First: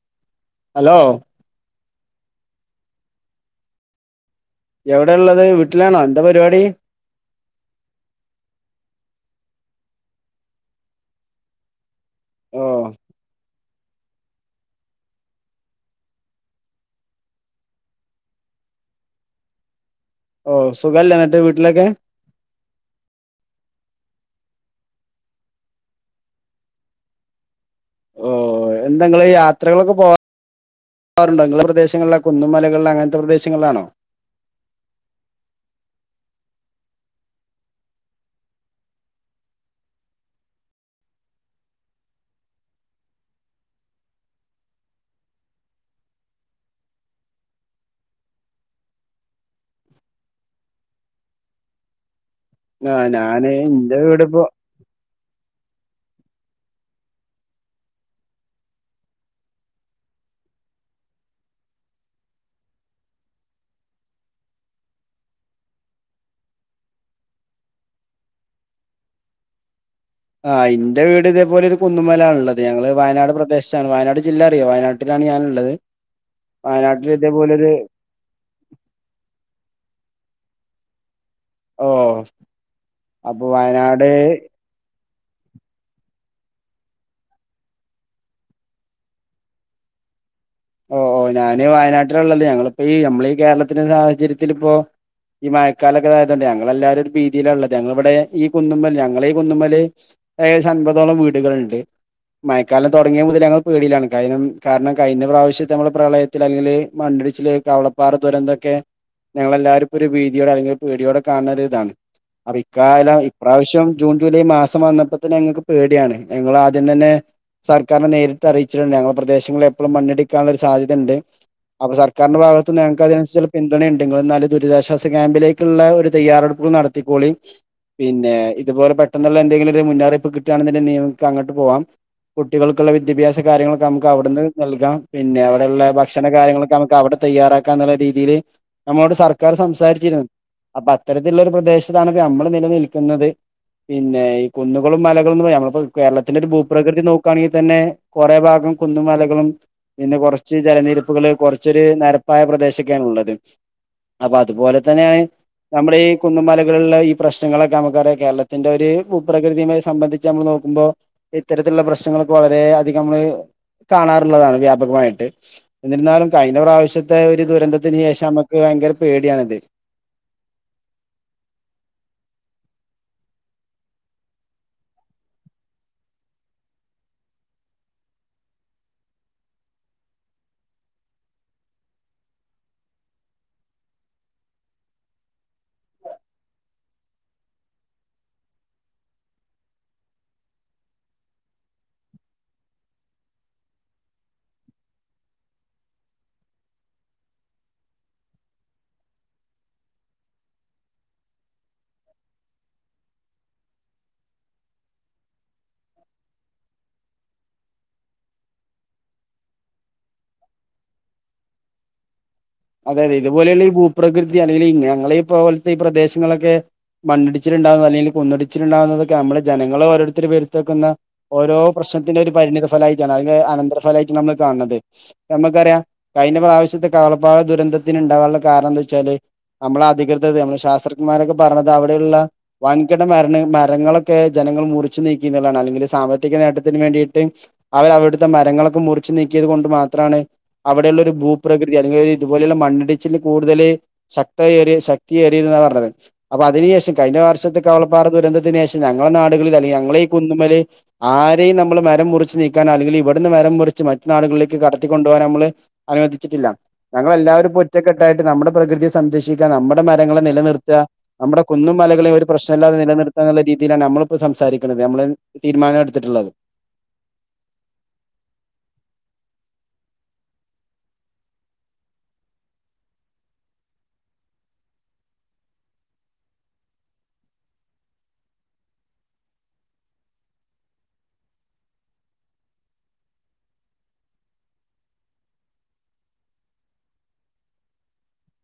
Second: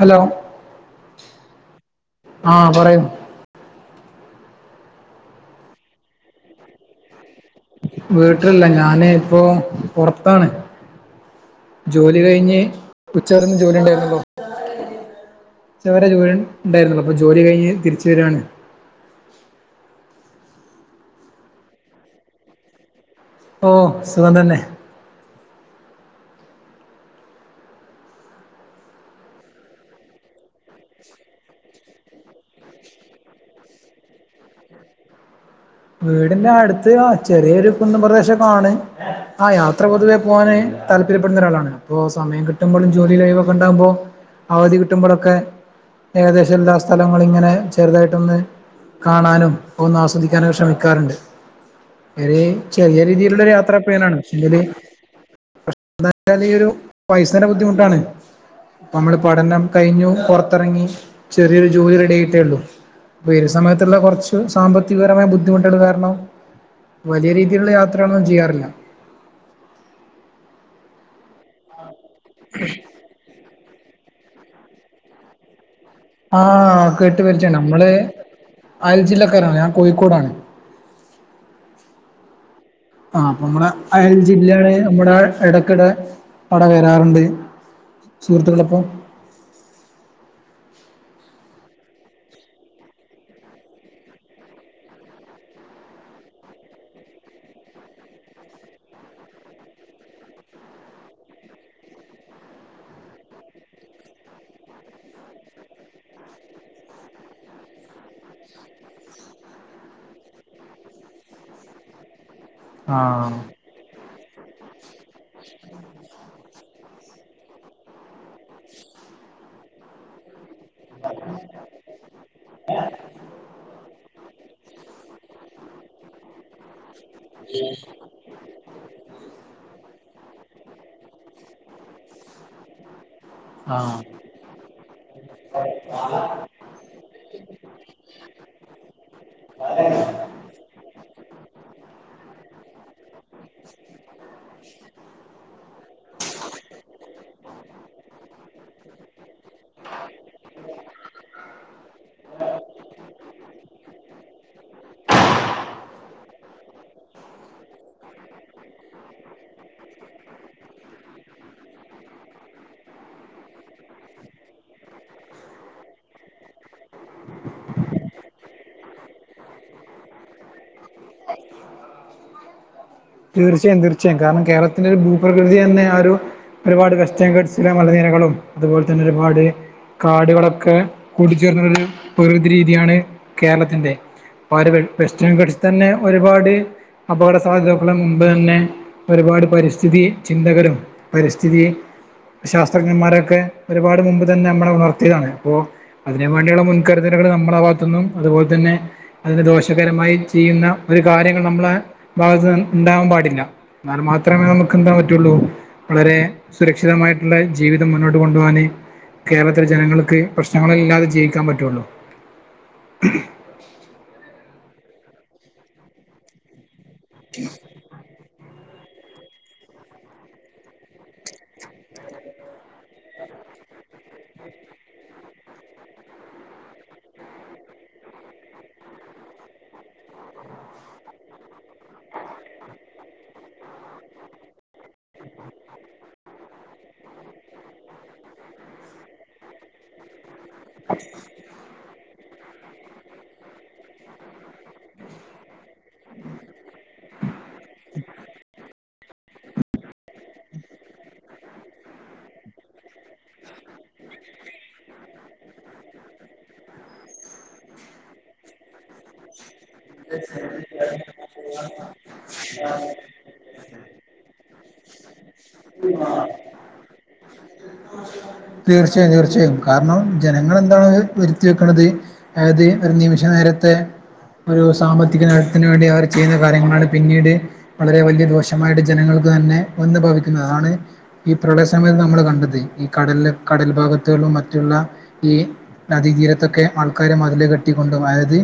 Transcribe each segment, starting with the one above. Hello hello ആഹ് പറയൂ? എവിടെ ഉള്ളത് വീട്ടിലാണോ എന്താ പരിപാടി? വീട്ടിലല്ല ഞാന് ഇപ്പൊ പൊറത്താണ്. ജോലി കഴിഞ്ഞ് ഓ ഉച്ചവരെന്ന് ജോലി ഉണ്ടായിന്നല്ലോ. ചവരെ ജോലി ഇണ്ടായിരുന്നു. അപ്പൊ ജോലി കഴിഞ്ഞ് തിരിച്ച് വരുവാണ്. [unintelligible] ഓ സുഖല്ലേ ന്നട്ട് വീട്ടിലൊക്കെ? ഓ സുഖം തന്നെ. ഓ എന്തങ്ങള് യാത്രകളൊക്കെ പോവാ രുണ്ടെങ്കി പ്രദേശങ്ങളില കുന്ന മലകളില അങ്ങനത്തെ പ്രദേശങ്ങളിലാണോ? വീടിന്റെ അടുത്ത് ചെറിയൊരു കുന്നുംപ്രേതേശംണ് ആ യാത്ര പൊതുവെ പോകാന് താല്പര്യ പ്പെടുന്ന ഒരാളാണ് അപ്പോ സമയം കിട്ടുമ്പോഴും ജോലി ലൈവ ഒക്കെണ്ടകുമ്പോ അവധി കിട്ടുമ്പോഴൊക്കെ ഏകദേശം എല്ലാ സ്ഥലങ്ങളും ഇങ്ങനെ ചെറുതായിട്ടൊന്ന് കാണാനും ഒന്ന് ആസ്വദിക്കും ക്കാനും ശ്രമിക്കാറുണ്ട് വറെ ആ ചെറിയ രീതിയിലുള്ള ഞാന് ഒരു യാത്ര ഇന്റെ പ്രിയനാണ് പക്ഷെ വീടിപ്പോ എന്നാല് ഈ ഒരു പൈസേന്റെ ബുദ്ധിമുട്ടാണ് നമ്മള് പഠനം കഴിഞ്ഞു പുറത്തിറങ്ങി ചെറിയൊരു ജോലി റെഡി ആയിട്ടേ ഉള്ളു ഇ ഒരു സമയത്തുള്ള കുറച്ച് സാമ്പത്തി വ്യതിപരമായ ബുദ്ധിമുട്ടുകൾ കാരണം വലിയ രീതിയിലുള്ള യാത്രയാണന്നും ചെയ്യാറില്ല ആ ഇന്റെ വീട് ഇതേപോലെ ഒരു കുന്നുമല ആണള്ളത് ഞങ്ങള് വയനാട് പ്രദേശത്ത് വയനാട് ജില്ല അറിയോ വയനാട്ടിലാണ് ഞാനുള്ളത് ആഹ വയനാട്ടിൽ കേട്ടു പരിചയാണ് ഇതേപോലൊരു നമ്മെ അയൽ ജില്ലക്കാരാണ് ഞാൻ കോഴിക്കോടാണ് ആഹ ആ അപ്പൊ നമ്മുടെ അയൽ ജില്ലയാണ് നമ്മുടെ ഇടയ്ക്കിടെ അട വരാറുണ്ട് സുഹൃത്തുക്കളെ ഒപ്പൊ ഓ ഓ ഞാന് വയനാട്ടിലള്ളല്ലേ ഞങ്ങളിപ്പോ ഈ നമ്മള ഈ കേരളത്തിന്റെ സാഹചര്യത്തിൽ ഇപ്പോ ഈ മഴക്കാലൊക്കെതായതുകണ്ട് ഞങ്ങൾെല്ലാരും ഭീതിയില ഉള്ളത് ഞങ്ങളിവിടെ ഈ കുന്നുമമ്മൽ ഞങ്ങളെ ഈ കുന്നുമമ്മല് ഏകദേശം അൻപതോളം വീടുകളൾണ്ട് മയക്കാലം തുടങ്ങിയ മുതൽ ഞങ്ങൾ പേടിയിലാണ് ക കാരണം കഴിഞ്ഞപ്രാവശ്യം പക്ഷെ നമ്മുടെ പ്രളയത്തിൽ അല്ലെങ്കില് മണ്ണിടിച്ചില് കവളപ്പാറ ദുരന്തൊക്കെ ഞങ്ങളെ എല്ലാരുംപ്പ ഒരു ഭീതിയോടെ അല്ലെങ്കിൽ ഒരു പേടിയോടെ കാണണ ഒരു ഇതാണ് അ ഇക്കാലം ആഹ് ഇപ്രാവശ്യം ജൂൺ ജൂലൈ മാസം വന്നപ്പോ തന്നെ ഞങ്ങൾക്ക് പേടിയാണ് ഞങ്ങള ആദ്യം അദ്യം തന്നെ സർക്കാനെ നേരിട്ട് അറിയിച്ചട്ടുണ്ട് ഞങ്ങളുടെ പ്രദേശങ്ങളിൽ എപ്പോഴും മണ്ണടി ള്ള ഒരു സാധ്യത ഉണ്ട് അപ്പ സർക്കാന്റെ ഭാഗത്ത് നിങ്ങക്ക് അതിനനസരി പിന്തുണയുണ്ട് ദുരിതാശ്വാസ ക്യാമ്പിലേക്കുള്ള ഒരു തയ്യാറെടുപ്പ് നടത്തിക്കൊളി പിന്നെ ഇതുപോലെ പെട്ടെന്നുള്ള എന്തെങ്കിലും ഒരു മുന്നറിപ്പ് കിട്ടയാണെങ്കിൽ നിയമക്ക് അങ്ങോട്ട് പോവാം കുട്ടികൾക്കുള്ള വിദ്യാഭ്യാസം കാര്യങ്ങളൊക്കെ ആഹ് നമുക്ക് അവിടെന്ന് നൽകാം പിന്നെ അവിടെുള്ള ഭക്ഷണ കാര്യങ്ങളൊക്കെ നമുക്ക് അവിടെ തയ്യാറാക്കാം എന്നുള്ള രീതിയില് നമ്മളോട് സർക്കാർ സംസാരിച്ചിരുന്നു അപ്പൊ അത്തരത്തിലുള്ള ഒരു പ്രദേശത്താണ് ഇപ്പൊ നമ്മള് നിലനിൽക്കുന്നത് പിന്നെ ഈ കുന്നുകളും മലകളുംന്ന് പറ നമ്മള കേരളത്തിന്റെ ഒരു ഭൂപ്രകൃതി നോക്കുകയാണെങ്കിൽ തന്നെ കുറെ ഭാഗം കുന്നും മലകളും പിന്നെ കുറച്ച് ജലനിരപ്പുകള് കുറച്ചരു നരപ്പായ പ്രദേശൊക്കെയാണ് ഉള്ളത് അപ്പൊ അതുപോലെ തന്നെയാണ് നമ്മുടെ ഈ കുന്നുമലകളുള്ള ഈ പ്രശ്നങ്ങളൊക്കെ നമുക്കറിയാം കേരളത്തിന്റെ ഒരുപകൃതിയുമായി സംബന്ധിച്ച് നമ്മൾ നോ നോക്ക്പോ ഇത്തരത്തിലുള്ള പ്രശ്നങ്ങൾക്ക വളര അധികം നമ്മള് കാണാറുള്ളതാണ് വ്യാപകമായിട്ട് എന്നിരുന്നാലും കഴിഞ്ഞ പ്രാവശ്യത്തെ ഒരു ദുരന്തത്തിന് ശേഷം നമുക്ക് ഭയങ്കര പേടിയണിത് തീർച്ചയായും തീർച്ചയായും കാരണം കേരളത്തിന്റെ ഒരു ഭൂപ്രകൃതി തന്നെ ആ ഒരു ഒരുപാട് വെസ്റ്റ്ഗിൾസിലെ മലനിരകളും അതുപോലെ തന്നെ ഒരുപാട് കാടുകളൊക്കെ കൂടിച്ചേർന്നൊരു പ്രകൃതി രീതിയാണ് കേരളത്തിറെ ര് വെസ്റ്റ്ംഗിൾസ് തന്നെ ഒരുപാട് അപകട സാധ്യതാക്കളും മുമ്പ് തന്നെ ഒരുപാട് പരിസ്ഥിതി ചിന്തകരും പരിസ്ഥിതി ശാസ്ത്രജ്ഞന്മാരൊക്കെ ഒരുപാട് മുമ്പ് തന്നെ നമ്മ ഉണർത്തിയതാണ് അപ്പോ അതിന് വേണ്ടിയുള്ള മുൻകരുത നമ്മളുടെ ഭാഗത്തു നിന്നും അതുപോലെ തന്നെ അതിന് ദോഷകരമായി ചെയ്യുന്ന ഒരു കാര്യങ്ങൾ നമ്മളുടെ ഭാഗത്ത് ഉണ്ടാകാൻ പാടില്ല എന്നാലൽ മാത്രമേ നമുക്ക് എന്താ പറ്റുള്ളൂ വളരെ സുരക്ഷിതമായിട്ടുള്ള ജീവിതം മുന്നോട്ട് കൊണ്ടുപോകാാന് കേരളത്തിലെ ജനങ്ങൾക്ക് പ്രശ്നങ്ങളില്ലാതെ ജീവിക്കാൻ പറ്റുള്ളു അതെ അതെ ഇതുപോലെയുള്ള ഈ ഭൂപ്രകൃതി അല്ലെങ്കിൽ ഞങ്ങള പോലത്തെ ഈ പ്രദേശങ്ങളൊക്കെ മണ്ണടിച്ചിുണ്ടാവ അല്ലങ്കിൽ കൊന്നിടി ണ്ടുന്നൊക്കെ നമ്മളെ ജനങ്ങളൾ ഓരോരുത്തർ വരുത്തക്കുന്ന ഓരോ പ്രശ്നത്തിന്റെ ഒരു പരിണിത ഫലമായിട്ടാണ് അത് കഴി അനന്തര ഫലമായിട്ടാണ് നമ്മൾ കാണത് നമുക്കറിയാം കഴിഞ്ഞ പ്രാവശ്യത്തെ ഒരുപാട് ദുരന്തത്തിന് ഉണ്ടാകാനുള്ള കാരണം എന്താ വെച്ചാല് നമ്മളെ അധികൃത നമ്മ ശാസ്ത്രജ്ന്മാരൊക്കെ പറണത് അവിടെയുള്ള വൻകിട മര മരങ്ങളൊക്കെ മുറിച്ചു നീക്കുന്നതാണ് അല്ലെങ്കിൽ സാമ്പത്തിക നേട്ടത്തിന് വേണ്ടിയിട്ട് അവരവിടുത്തെ മരങ്ങളൊക്കെ മുറിച്ചു നീക്കിയ ണ്ട് മാത്രമാണ് അവിടെയുള്ള ഒരു ഭൂപ്രകൃതി അല്ലെങ്കിൽ ഇതുപോലെയുള്ള മണ്ണിടിച്ചിൽ കൂടുതൽ ശക്ത ശക്തിയഏറിയത് പറഞ്ഞത് അപ്പൊ അതിനു ശേഷം കഴിഞ്ഞ വർ ഷത്തെകളവപ്പാറ ദുരന്തത്തിന് ശേഷം ഞങ്ങളുടെ നാടുകളിൽല്ല ഞങ്ങള ഈ കുന്നുമൽ ആരെയും നമ്മൾ മരം മുർ ച്ച് നീക്കാനൻ അല്ലെങ്കിൽ ഇവിടന്ന് മരം കുറിച്ച് മറ്റു നാളുകളിലേക്ക് കടത്തിക്കൊുപോകനമ്മൾ അനുവദിച്ചിട്ടില്ല ഞങ്ങല്ലാവരും ഒറ്റക്കെട്ടായിട്ട് നമ്മുടെ പ്രകൃതിയെ സംരക്ഷിക്കാൻ നമ്മുടെ നമ്മുടെ മരങ്ങളെ നിലനിർത്തുക നമ്മുടെ കുന്നും മലകളെ ഒരു പ്രശ്നമല്ലാതെ നിലനിർത്താ എന്നുള്ള രീതിയിലാണ് നമ്മളിപ്പോൾ സംസാരിക്കണുന്നത് നമ്മള് തീരുമാനം എടുത്തിട്ടുള്ളത് തീർച്ചയായും തീർച്ചയായും കാരണം ജനങ്ങൾെന്താണ് വരുത്തി വെക്കണുന്നത് അതായത് ഒരു നിമിഷ നേരത്തെ ഒരു സാമ്പത്തിക നേട്ടത്തിന് വേണ്ടി അവർ ചെയ്യുന്ന കാര്യ കൊണ്ടാണ് പിന്നീട് വളരെ വലിയ ദോഷമായിട്ട് ജനങ്ങൾക്ക് തന്നെ വന്ന് ഭവിക്കുന്നത് അതാണ് ഈ പ്രളയ സമയത്ത് നമ്മൾ കണ്ടത് ഈ കട കടൽ ഭാഗത്തും മ ഈ നദതീരത്തൊക്കെ ആൾക്കാരെ മതിലെ കെട്ടിക്കൊണ്ടും അതായത്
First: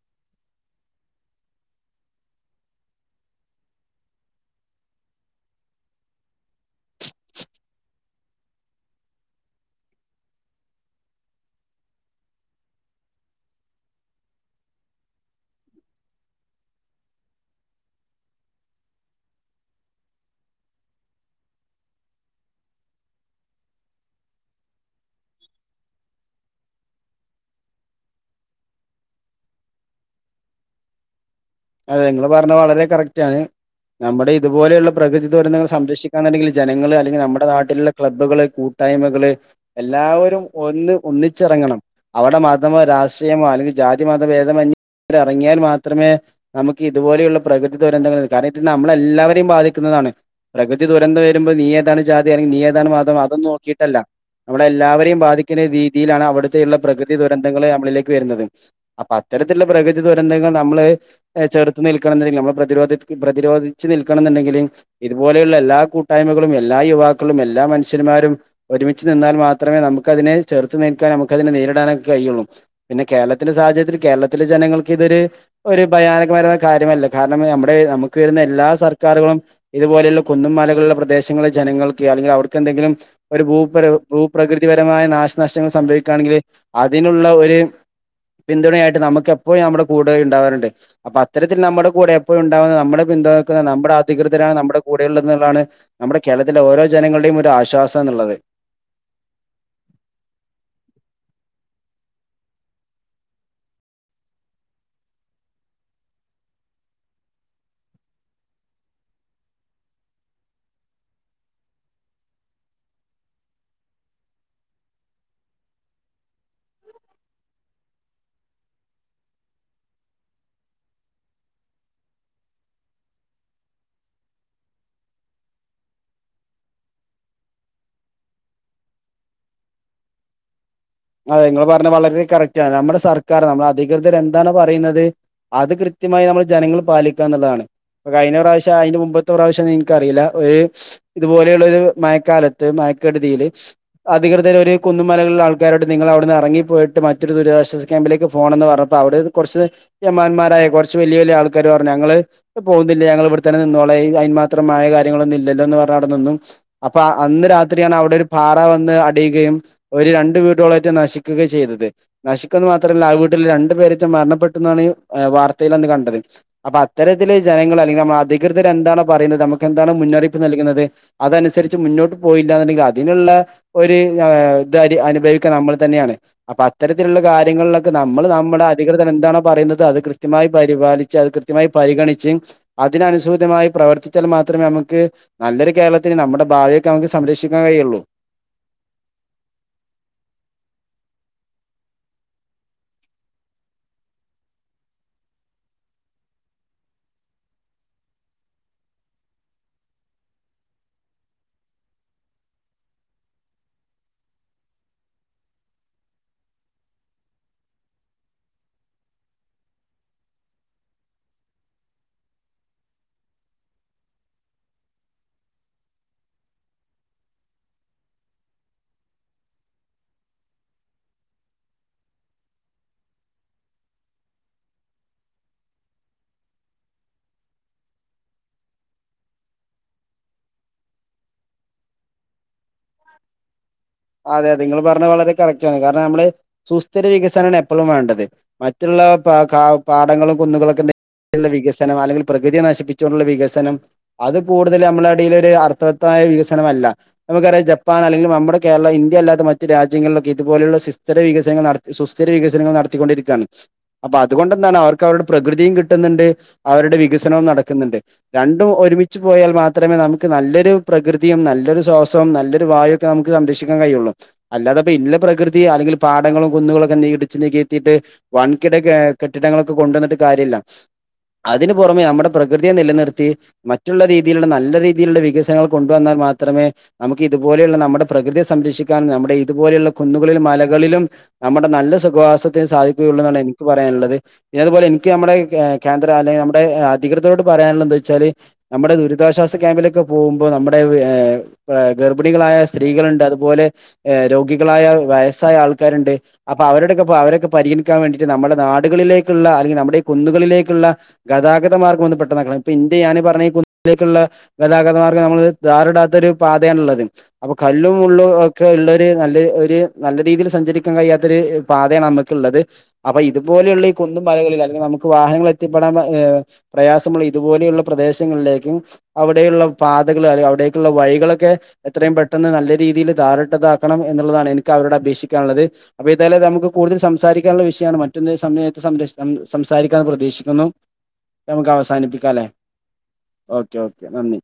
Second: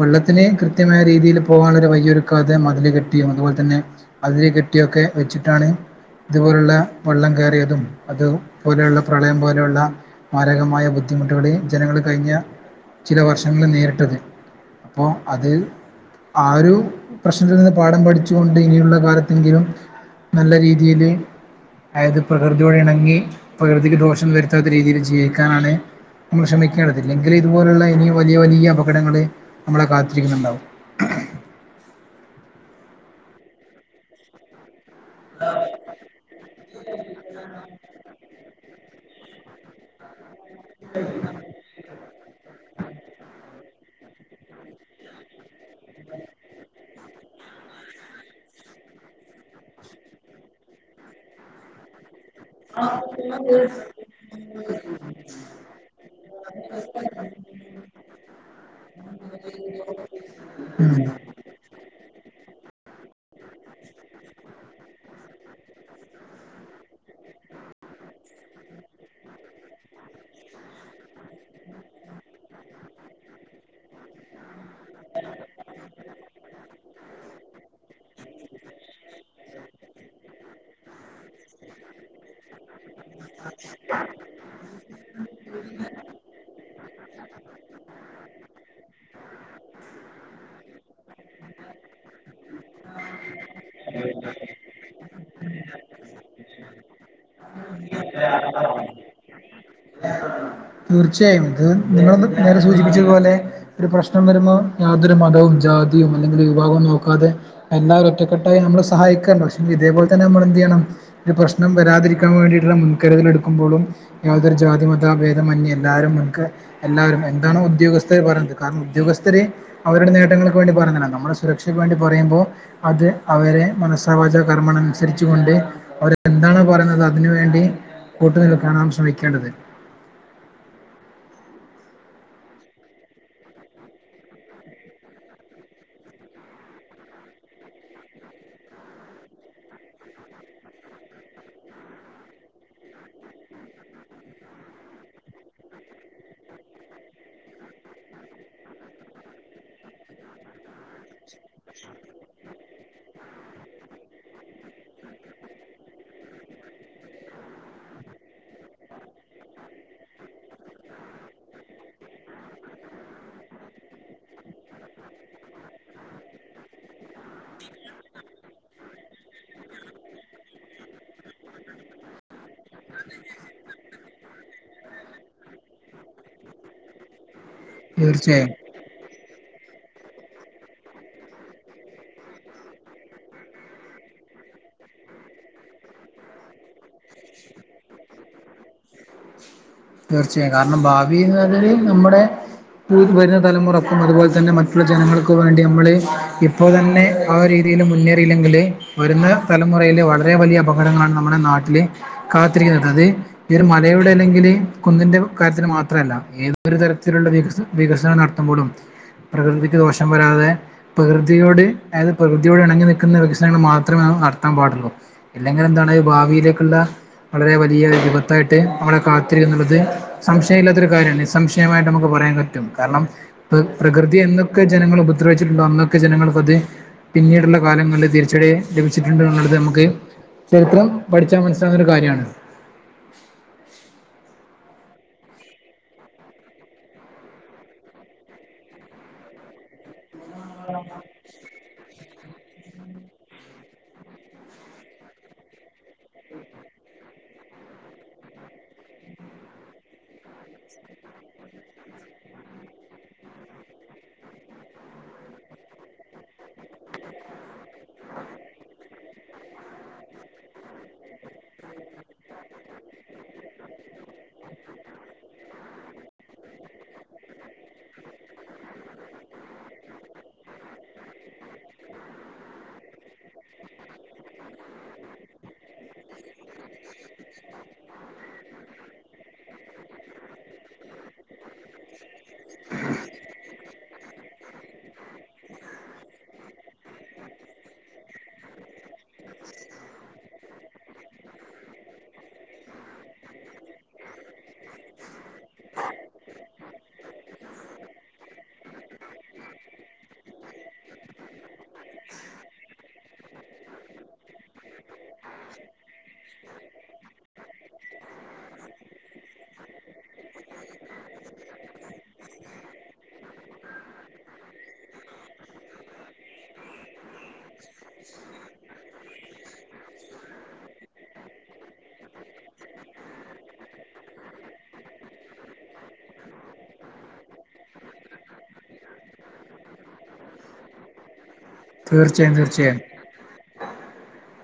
വെള്ളത്തി ത്തിന് കൃത്യമായ രീതിയി പോകാനുള്ള ഒരു വയ്യൊ ഒരുക്കാതെ മതില കെട്ടിയും അതുപോലെ തന്നെ അതിര് കെട്ടിയൊക്കെ വച്ചിട്ടാണ് ഇതുപോലുള്ള വെള്ളം കയറതും അതുപലെയുള്ള പ്രളയം പോലെയുള്ള മാരകമായ ബുദ്ധിമുട്ടുകളിൽ ജനങ്ങൾ കഴിഞ്ഞ ചില വർഷങ്ങളിൽ നേരിട്ടത് അപ്പോൾ അത് ആ ഒരു പ്രശ്നത്തിൽ നിന്ന് പാഠം പഠിച്ചുകൊണ്ട് ഇനിയുള്ള കാലത്തെങ്കിലും നല്ല രീതിയില് അതായത് പ്രകൃതിയോട് ഇണങ്ങി പ്രകൃതിക്ക് ദോഷം വരുത്താത്ത രീതിയിൽ ജീവക്കാനാണ് നമ്മൾ ശ്രമിക്കേണ്ടതില്ലെങ്കിൽ ഇതുപോലുള്ള ഇനി വലിയ വലിയ അപകടങ്ങള്ൾ നമ്മളെ കാത്തിരിക്കുന്നുണ്ടാവും അതെ നിങ്ങള് പറഞ്ഞ വളരെ കറക്റ്റ് ആണ് നമ്മുടെ ഇതുപോലെയുള്ള പ്രകൃതി ദുരന്തൾ സംരക്ഷിക്കാുണ്ടെങ്കിൽ ജനങ്ങള്ൾ അല്ലെങ്കിൽ നമ്മുടെ നാട്ടിലുള്ള ക്ലബ്ബുകള് കൂട്ടായ്മകള് എല്ലാവരും ഒന്ന് ഒന്നിച്ചിറങ്ങണം അവിടെ മതമോ രാഷ്ട്രീയമോ അല്ലെങ്കിൽ ജാതി മത ഭേദമന്യ ഇറങ്ങിയാൽ മാത്രമേ ഇതുപോലെയുള്ള പ്രകൃതി ദുരന്തങ്ങ കാരണം ഇ നമ്മളെല്ലാവരെയും ബാധിക്കുന്നതാണ് പ്രകൃതി ദുരന്തം വരുമ്പോൾ നീ ഏതാണ് ജാതി അല്ലങ്കിൽ നിയേതാണ് മതം അതൊന്നും നോക്കിട്ടല്ല നമ്മള എല്ലാവരെയും ബാധിക്കുന്ന രീതിയിലാണ് അവിടുത്തെുള്ള പ്രകൃതി ദുരന്തങ്ങള്ൾ നമ്മളിലേക്ക് വരുന്നത് അപ്പൊ തത്തരത്തിലുള്ള പ്രകൃതി ദുരന്തങ്ങൾ നമ്മള് ചെറുത് നിൽക്കണണ്ടെങ്കിൽ നമ്മൾ പ്രതിരോധ പ്രതിരോധിച്ച് നിൽക്കണം എന്നുണ്ടെങ്കിലും ഇതുപലെയുള്ള എല്ലാ കൂട്ടായ്മയും കളും എല്ലാ യുവാക്ക മക്കളും എല്ല മനഷ്യന്മാരും ഒരുമച്ച് നിന്നാൽ മാത്രമേ നമുക്ക അതിനെ ചേർതു നിൽക്കാനും നമുതിന നേരിടാനും ക യൊള്ളും പിന്നെ കേരത്തിന്റെ സാഹചര്ത്തിൽ കേരളത്തില ജനങ്ങക്ക് ഇതൊര് ഒരു ഭയാനകരമായ കാര്യമല്ല കാരണം നമ്മുടെ നമുക്ക് വരുന്ന എല്ലാ സർക്കാരറുകളും ഇതുപോലെയുള്ള കുന്നുംമലകള പ്രദേശങ്ങളെ ജനങ്ങൾക്ക് അല്ലെങ്കിൽ അവർക്ക്െന്തെങ്കിലും ഒരു ഭൂ ഭൂപ്രകൃതിപരമായ നാശനഷ്ടങ്ങൾ സംഭവിക്കുകയാണെങ്കിൽ അതി ഇതിനുള്ള ഒരു പിന്തുണയായിട്ട് നമുക്ക എപ്പോഴ നമ്മുടെ കൂടെ ഉണ്ടാവാറുണ്ട് അപ്പൊ അത്തരത്തിൽ നമ്മുടെ കൂടെ എപ്പോഴ ഉണ്ടാവുന്ന നമ്മള പിന്തുണക്കുന്ന നമ്മുടെ അധികൃതരാണ് നമ്മുടെ കൂടെ ഉണ്ടന്നുള്ളതാണ് നമ്മുടെ കേരത്തിലെ ഓരോ ജനങ്ങളുടെയും ഒരു ആശ്വാസം എന്നുള്ളത് അ [inaudible] തീർച്ചയായും ഇത് നിങ്ങളൾ നേരെ സൂചിപ്പിച്ചതുപോലെ ഒരു പ്രശ്നം വരുമ്പോൾ യാതൊരു മതവും ജാതി അല്ലെങ്കലും വിഭാഗവും നോക്കാതെ എല്ലാവും ഒറ്റെട്ടായി നമ്മെ സഹായിക്കന്നുണ്ട് പക്ഷേ ഇതേപോലെ തന്നെ നമ്മൾ എന്ത് ചെയ്യണം ഒരു പ്രശ്നം വരാതിരിക്കാൻ വേണ്ടിയിട്ടുള്ള മുൻകരുതൽ എടുക്കുമ്പോഴും യാതൊരു ജാതി മത ഭേദ മന്ന എല്ലാവരുംൻക്ക് എല്ലാവരും എന്താണെ ഉദ്യോഗസ്ഥർ പറയുന്നത് കാരണം ഉദ്യോഗസ്ഥരെ അവരുടെ നേട്ട ട്ടങ്ങൾക് വേണ്ടി പറയനാണ് നമ്മളെ സുരക്ഷക്ക് വേണ്ടി പറയുമ്പോ അത് അവരെ മനസ വാജ കർമണാ അനുസരിച് കൊണ്ട് [unintelligible] അവർ എന്താണ് പറയുന്നത് അതിന് വേണ്ടി കൂട്ടു നിൽക്കാനണ് ശ്രമിക്കേണ്ടത് അതെ നിങ്ങള്പറഞ്ഞത് വളരെ കറക്റ്റ് ആണ് നമ്മുടെ സർക്കാർ നമ്മെ അധികൃതർ എന്താണ് പറയുന്നത് അത് കൃത് കൃത്യമായി നമ്മൾ ജനങ്ങൾ പാലിക്ക എന്നുള്ളതാണ് പ്പൊ കഴിഞ്ഞ പ്രാവശ്യം അതിന്റെ മുമ്പത്തെ പ്രാവശ്യം നിനക്ക്റിയില്ല ഒരു ഇത്പോലെയുള്ള ഒരു മഴക്കാലത്ത് മഴ ഴക്കെടുതീല് അധികൃതരു കുന്നുമലകൾ. ഉള്ള ആൾ ക്കാരോട് നിങ്ങൾവിടന്ന് ഇറിങ്ങിപ്പോയിട്ട് മറ്റൊരു ദുരിതാശ്വാസ ക്യാമ്പിലേക്ക് പോണന്ന് പറഞ്ഞപ്പോ അവിടെ കുറച്ച് ജമാന്മാരെ ഹേ കുറച്ച് വലിയ വലിയ ആൾക്കാര് പറഞ്ഞു ഞങ്ങള് പോകുന്നില്ല ഞങ്ങൾ ഇവിടെത്തന്നെ നിന്നോളെ അയ്ന് മാത്രം മഴേം കാര്യങ്ങളൊന്നും ഇലാലോ. ന്ന് പറഞാവിടെ നിന്ന് അപ്പൊ അന്ന് രാത്രിയാണ് അവിടെ ഒരു പാറ വന്ന് അടിയുകയും ഒരു രണ്ട് വീട്ട. ട്ടോളയിട്ട് നശിക്കുക ചെയ്തത് നശിക്കന്ന് മാത്രല്ല ആ വീട്ടിൽ രണ്ടു പേരട്ടാ മരണപ്പെട്ടുന്നണ് വാർത്ത. തയിൽഅന്ന് കണ്ടത് അപ്പൊ അത്തരത്തില് ജനങ്ങൾ അല്ലെങ്കിൽ നമ്മ അധികൃതർ എന്താണ്പ്പൊപറയുന്നത് നമുക്ക് എന്താണ് മുന്നറിയിപ്പ് നൽകു. ക്കിന്നത് അതനുസരിച്ച് മുന്നോട്ട് പോയില്ല എന്നുണ്ടെങ്കിൽ അതിനുള്ള ഒരു താഅനുഭവിക്കും. ക്ക നമ്മൾ തന്നെയാണ് അപ്പൊ അത്തരത്തിലുള്ള കാര്യങ്ങളിലൊക്കെ നമ്മൾ തീർച്ചയായും നമ്മുടെ അധികൃതർ എന്താണോ പറയുന്നത്. അത് കൃത്യമായി പരിപാലിച്ച് അത് കൃത്യമായി പരിഗണിച്ചും അതിനുസൂചതമായി പ്രവർത്തിച്ചാൽ മാത്രമേ നമ്മ. നമുക്ക് നല്ലൊരു കേരളത്തിന് നമ്മുടെ ഭവിയൊക്കെ നമുക്ക് സംരക്ഷിക്കാൻ കഴിയുള്ളു. [inaudible] തീർച്ചയായും കാരണം ഭാവിന്ന് പറഞ്ഞാൽ നമ്മുടെ. പു വര തലമുറക്കും അതുപോലെ തന്നെ മറ്റുള്ള ജനങ്ങൾക്കും വേണ്ടി മ്മള് ഇപ്പോ തന്നെ ആ രീതി. യിൽ മുന്നേറിയില്ലെങ്കിൽ വരുന്ന തലമുറയിലെ വളരെ വലിയ അപകടങ്ങളാണ് നമ്മുടെ നാട്ടിൽ കാത്തിരിക്ക. അത് ഈ ഒരു മലയോട് അല്ലെങ്കില്. കുന്നിന്റെ കാര്യത്തിന് മാത്രല്ല ഏതൊരു തരത്തിലുള്ള വിക വികസനം നടത്തുമ്പോഴും. പ്രകൃതിക്ക് ദോഷം വരാതെ പ്രകൃതിയോട് അതായത് പ്രകൃതിയോട് ഇണങ്ങി നിൽക്കുന്ന വികസനങ്ങൾ മാത്രമ. നടത്താൻ പാടുള്ളൂ ഇല്ലെങ്കിലിൽ എന്താണ് ഭാവിയിലേക്കുള്ള. വളരെ വലിയ വിപത്തായിട്ട് നമ്മളെ കാ. ത്ത് ർ ഉള്ളദ് സംശയം ഇല്ലാത്തരു കാര്യാണ് നിസംശയമായിട്ട് നമുക്ക് പറയാൻ പറ്റും കാരണം പ്രകൃതി ന്നത്. അന്നൊക്കെ ജനങ്ങൾ ഉപദ്രവിച്ചിട്ടുണ്ടോ അന്നൊക്കെ ജനങ്ങൾ അതി. പിന്നീടുള്ള കാലങ്ങളിൽ തിരിച്ചടി ലഭിച്ചിട്ടുണ്ട് എന്നുള്ളത് നമുക്ക്. ചരിത്രം പഠിച്ചാ മനസ്സിലാവുന്ന ഒരു കാര്ര്യാണ്. [inaudible] അതെ അതെ ഇങ്ങൾ പറഞ്ഞ വളരെ കറക്റ്റാണ് കാരണം നമ്മള് സുസ്ഥിര വികസനാണ് എപ്പോഴും വേണ്ടത്. മറ്റുള്ള ക പാ കാ പാടങ്ങളും കുന്നുകളൊക്കെ- [unintelligible] - വികസനം അല്ലെങ്കിൽ പ്രകൃതിയെ നശിപ്പിച്ചുകൊണ്ടുള്ള വികസനം അത് കൂടുതൽ നമ്മള ഇടയിൽ ഒരു അർത്ഥവത്തായ വികസനമല്ല. നമക്കറിയ. ജപ്പാ പ്പാൻ അല്ലെങ്കിൽ നമ്മുടെ കേരള ഇന്ത്യ അല്ലാത്ത മറ്റു രാജ്യങ്ങളിലൊക്കെ ഇതുപോലുള്ള സിസ്ഥര വികസങ്ങ നട സുസ്ഥിര വികസനങ്ങൾ നട. ടത്തിണ്ടിരി ണ്ട് രണ്ടും ഒരുമിച്ച് പോയാൽ മാത്രമേ നമുക്ക് നല്ലൊരു പ്രകൃതിയും നല്ലൊരു ശ്വാസവും നല്ലൊരു. വായൊക്കെ നമുക്ക് സംരക്ഷിക്കാൻ കഴിയുള്ളൂ അല്ലാതെപ്പ ഇന്ന പ്രകൃതി അല്ലെങ്കിൽ പാടങ്ങളും. കുന്നുകളൊക്കെ ഇടിച്ച് നീക്കത്തിയിട്ട് വൻകിട കെട്ടിടങ്ങളൊക്കെ കൊണ്ടുവന്നിട്ട് കാര്യല്ല. അതിനു പുറമെ നമ്മുടെ പ്രകൃതിയെ നിലനിർത്തി മറ്റുള്ള രീതിയിലുള്ള നല്ല രീതിയിലുള്ള വികസനങ്ങൾ കൊണ്ടുവന്നാ. മാത്രമേ നമുക്ക്. ഇതുപോലെയുള്ള നമ്മുടെ പ്രകൃതിയെ സംരക്ഷിക്കാനും നമ്മുടെ ഇതുപോലെയുള്ള കുന്നുകളിലും മലകളിലും നമ്മുടെ നല്ല സുഖ. ഉപവാസത്തി സാധിക്കുകയുള്ള എന്നാണ് എനിക്ക് പറയാനുള്ളത് പിന്നെ അതുപോലെ എനിക്ക് നമ്മുടെ കേന്ദ്ര അല്ലെങ്കിൽ നമ്മുടെ അധികൃ. തരോട് പറയാനുള്ളന്തച്ചാല് നമ്മുടെ ദുരിതാശ്വാസ ക്യാമ്പിലൊക്കെ പോകുമ്പോ നമ്മുടെ. ഏ ഗർഭിണികളായ സ്ത്രീകളുണ്ട് അതുപോലെ രോഗികളായ വയസ്സായ ആൾക്കാരുണ്ട് അപ്പൊ അവരുടെ. ക്കെ അവരൊക്കെ പരിഗണിക്കാൻ വേണ്ടിട്ട് നമ്മുടെ നാടുകളിലേക്കള്ള അല്ലെങ്കിൽ നമ്മുടെ കുന്നുകളിലേക്കുള്ള ഗതാഗതമാർഗ. പെട്ടന്നാക്കണം ഇപ്പോഇന്റെഞാൻ പറഞ്ഞ കുന്നിലേക്കുള്ള ഗതാഗതമാർക്ക നമ്മള് ടാരിടാത്ത ഒരു പാത. തേൻ ള്ളത് അപ്പൊ കല്ലും മുള്ളും ഒക്കെ ഉള്ളരു നല്ല ഒരു നല്ല രീതിയിൽ സഞ്ചരിക്കാൻ കഴിയാത്തരു. ഹേ തെ പാതയാണ് നമക്ക് ഇള്ളത് അപ്പൊ ഇതുപോലെയുള്ള ഈ കുന്നുമലകളിൽ അല്ലെങ്കിൽ നമുക്ക് വാഹനങ്ങൾ എത്തിപ്പെടാൻ പ പ്രയാസമുള്ള ഇതുപോലെയുള്ള പ്രദേശങ്ങളിലേക്കും അവിടെയുള്ള പാതകൾ അല്ലെ അവിടേക്കുള്ള വഴികളൊക്കെ. എത്രയും പെട്ടെന്ന് നല്ല രീതിയിൽ ദാറ്ട്ടാതാക്കണം എന്നുള്ളതാണ് എനിക്ക് അവരോട് അപേക്ഷിക്കാൻള്ളത് അപ്പൊ ഏതായാലും നമു ക്ക് കൂടുതൽ സംസാരിക്കാനുള്ള വിഷയാണ് മറ്റേതേം സമയത്ത് സമയത്ത് സംസാ സംസാരിക്കാന്ന് പ്രതീക്ഷിക്കുന്നു നമുക്ക് തീർച്ചയായും അവസാനിപ്പിക്കാല്ലേ തീർച്ചയായും ഓക്കെ ഓക്കെ നന്ദി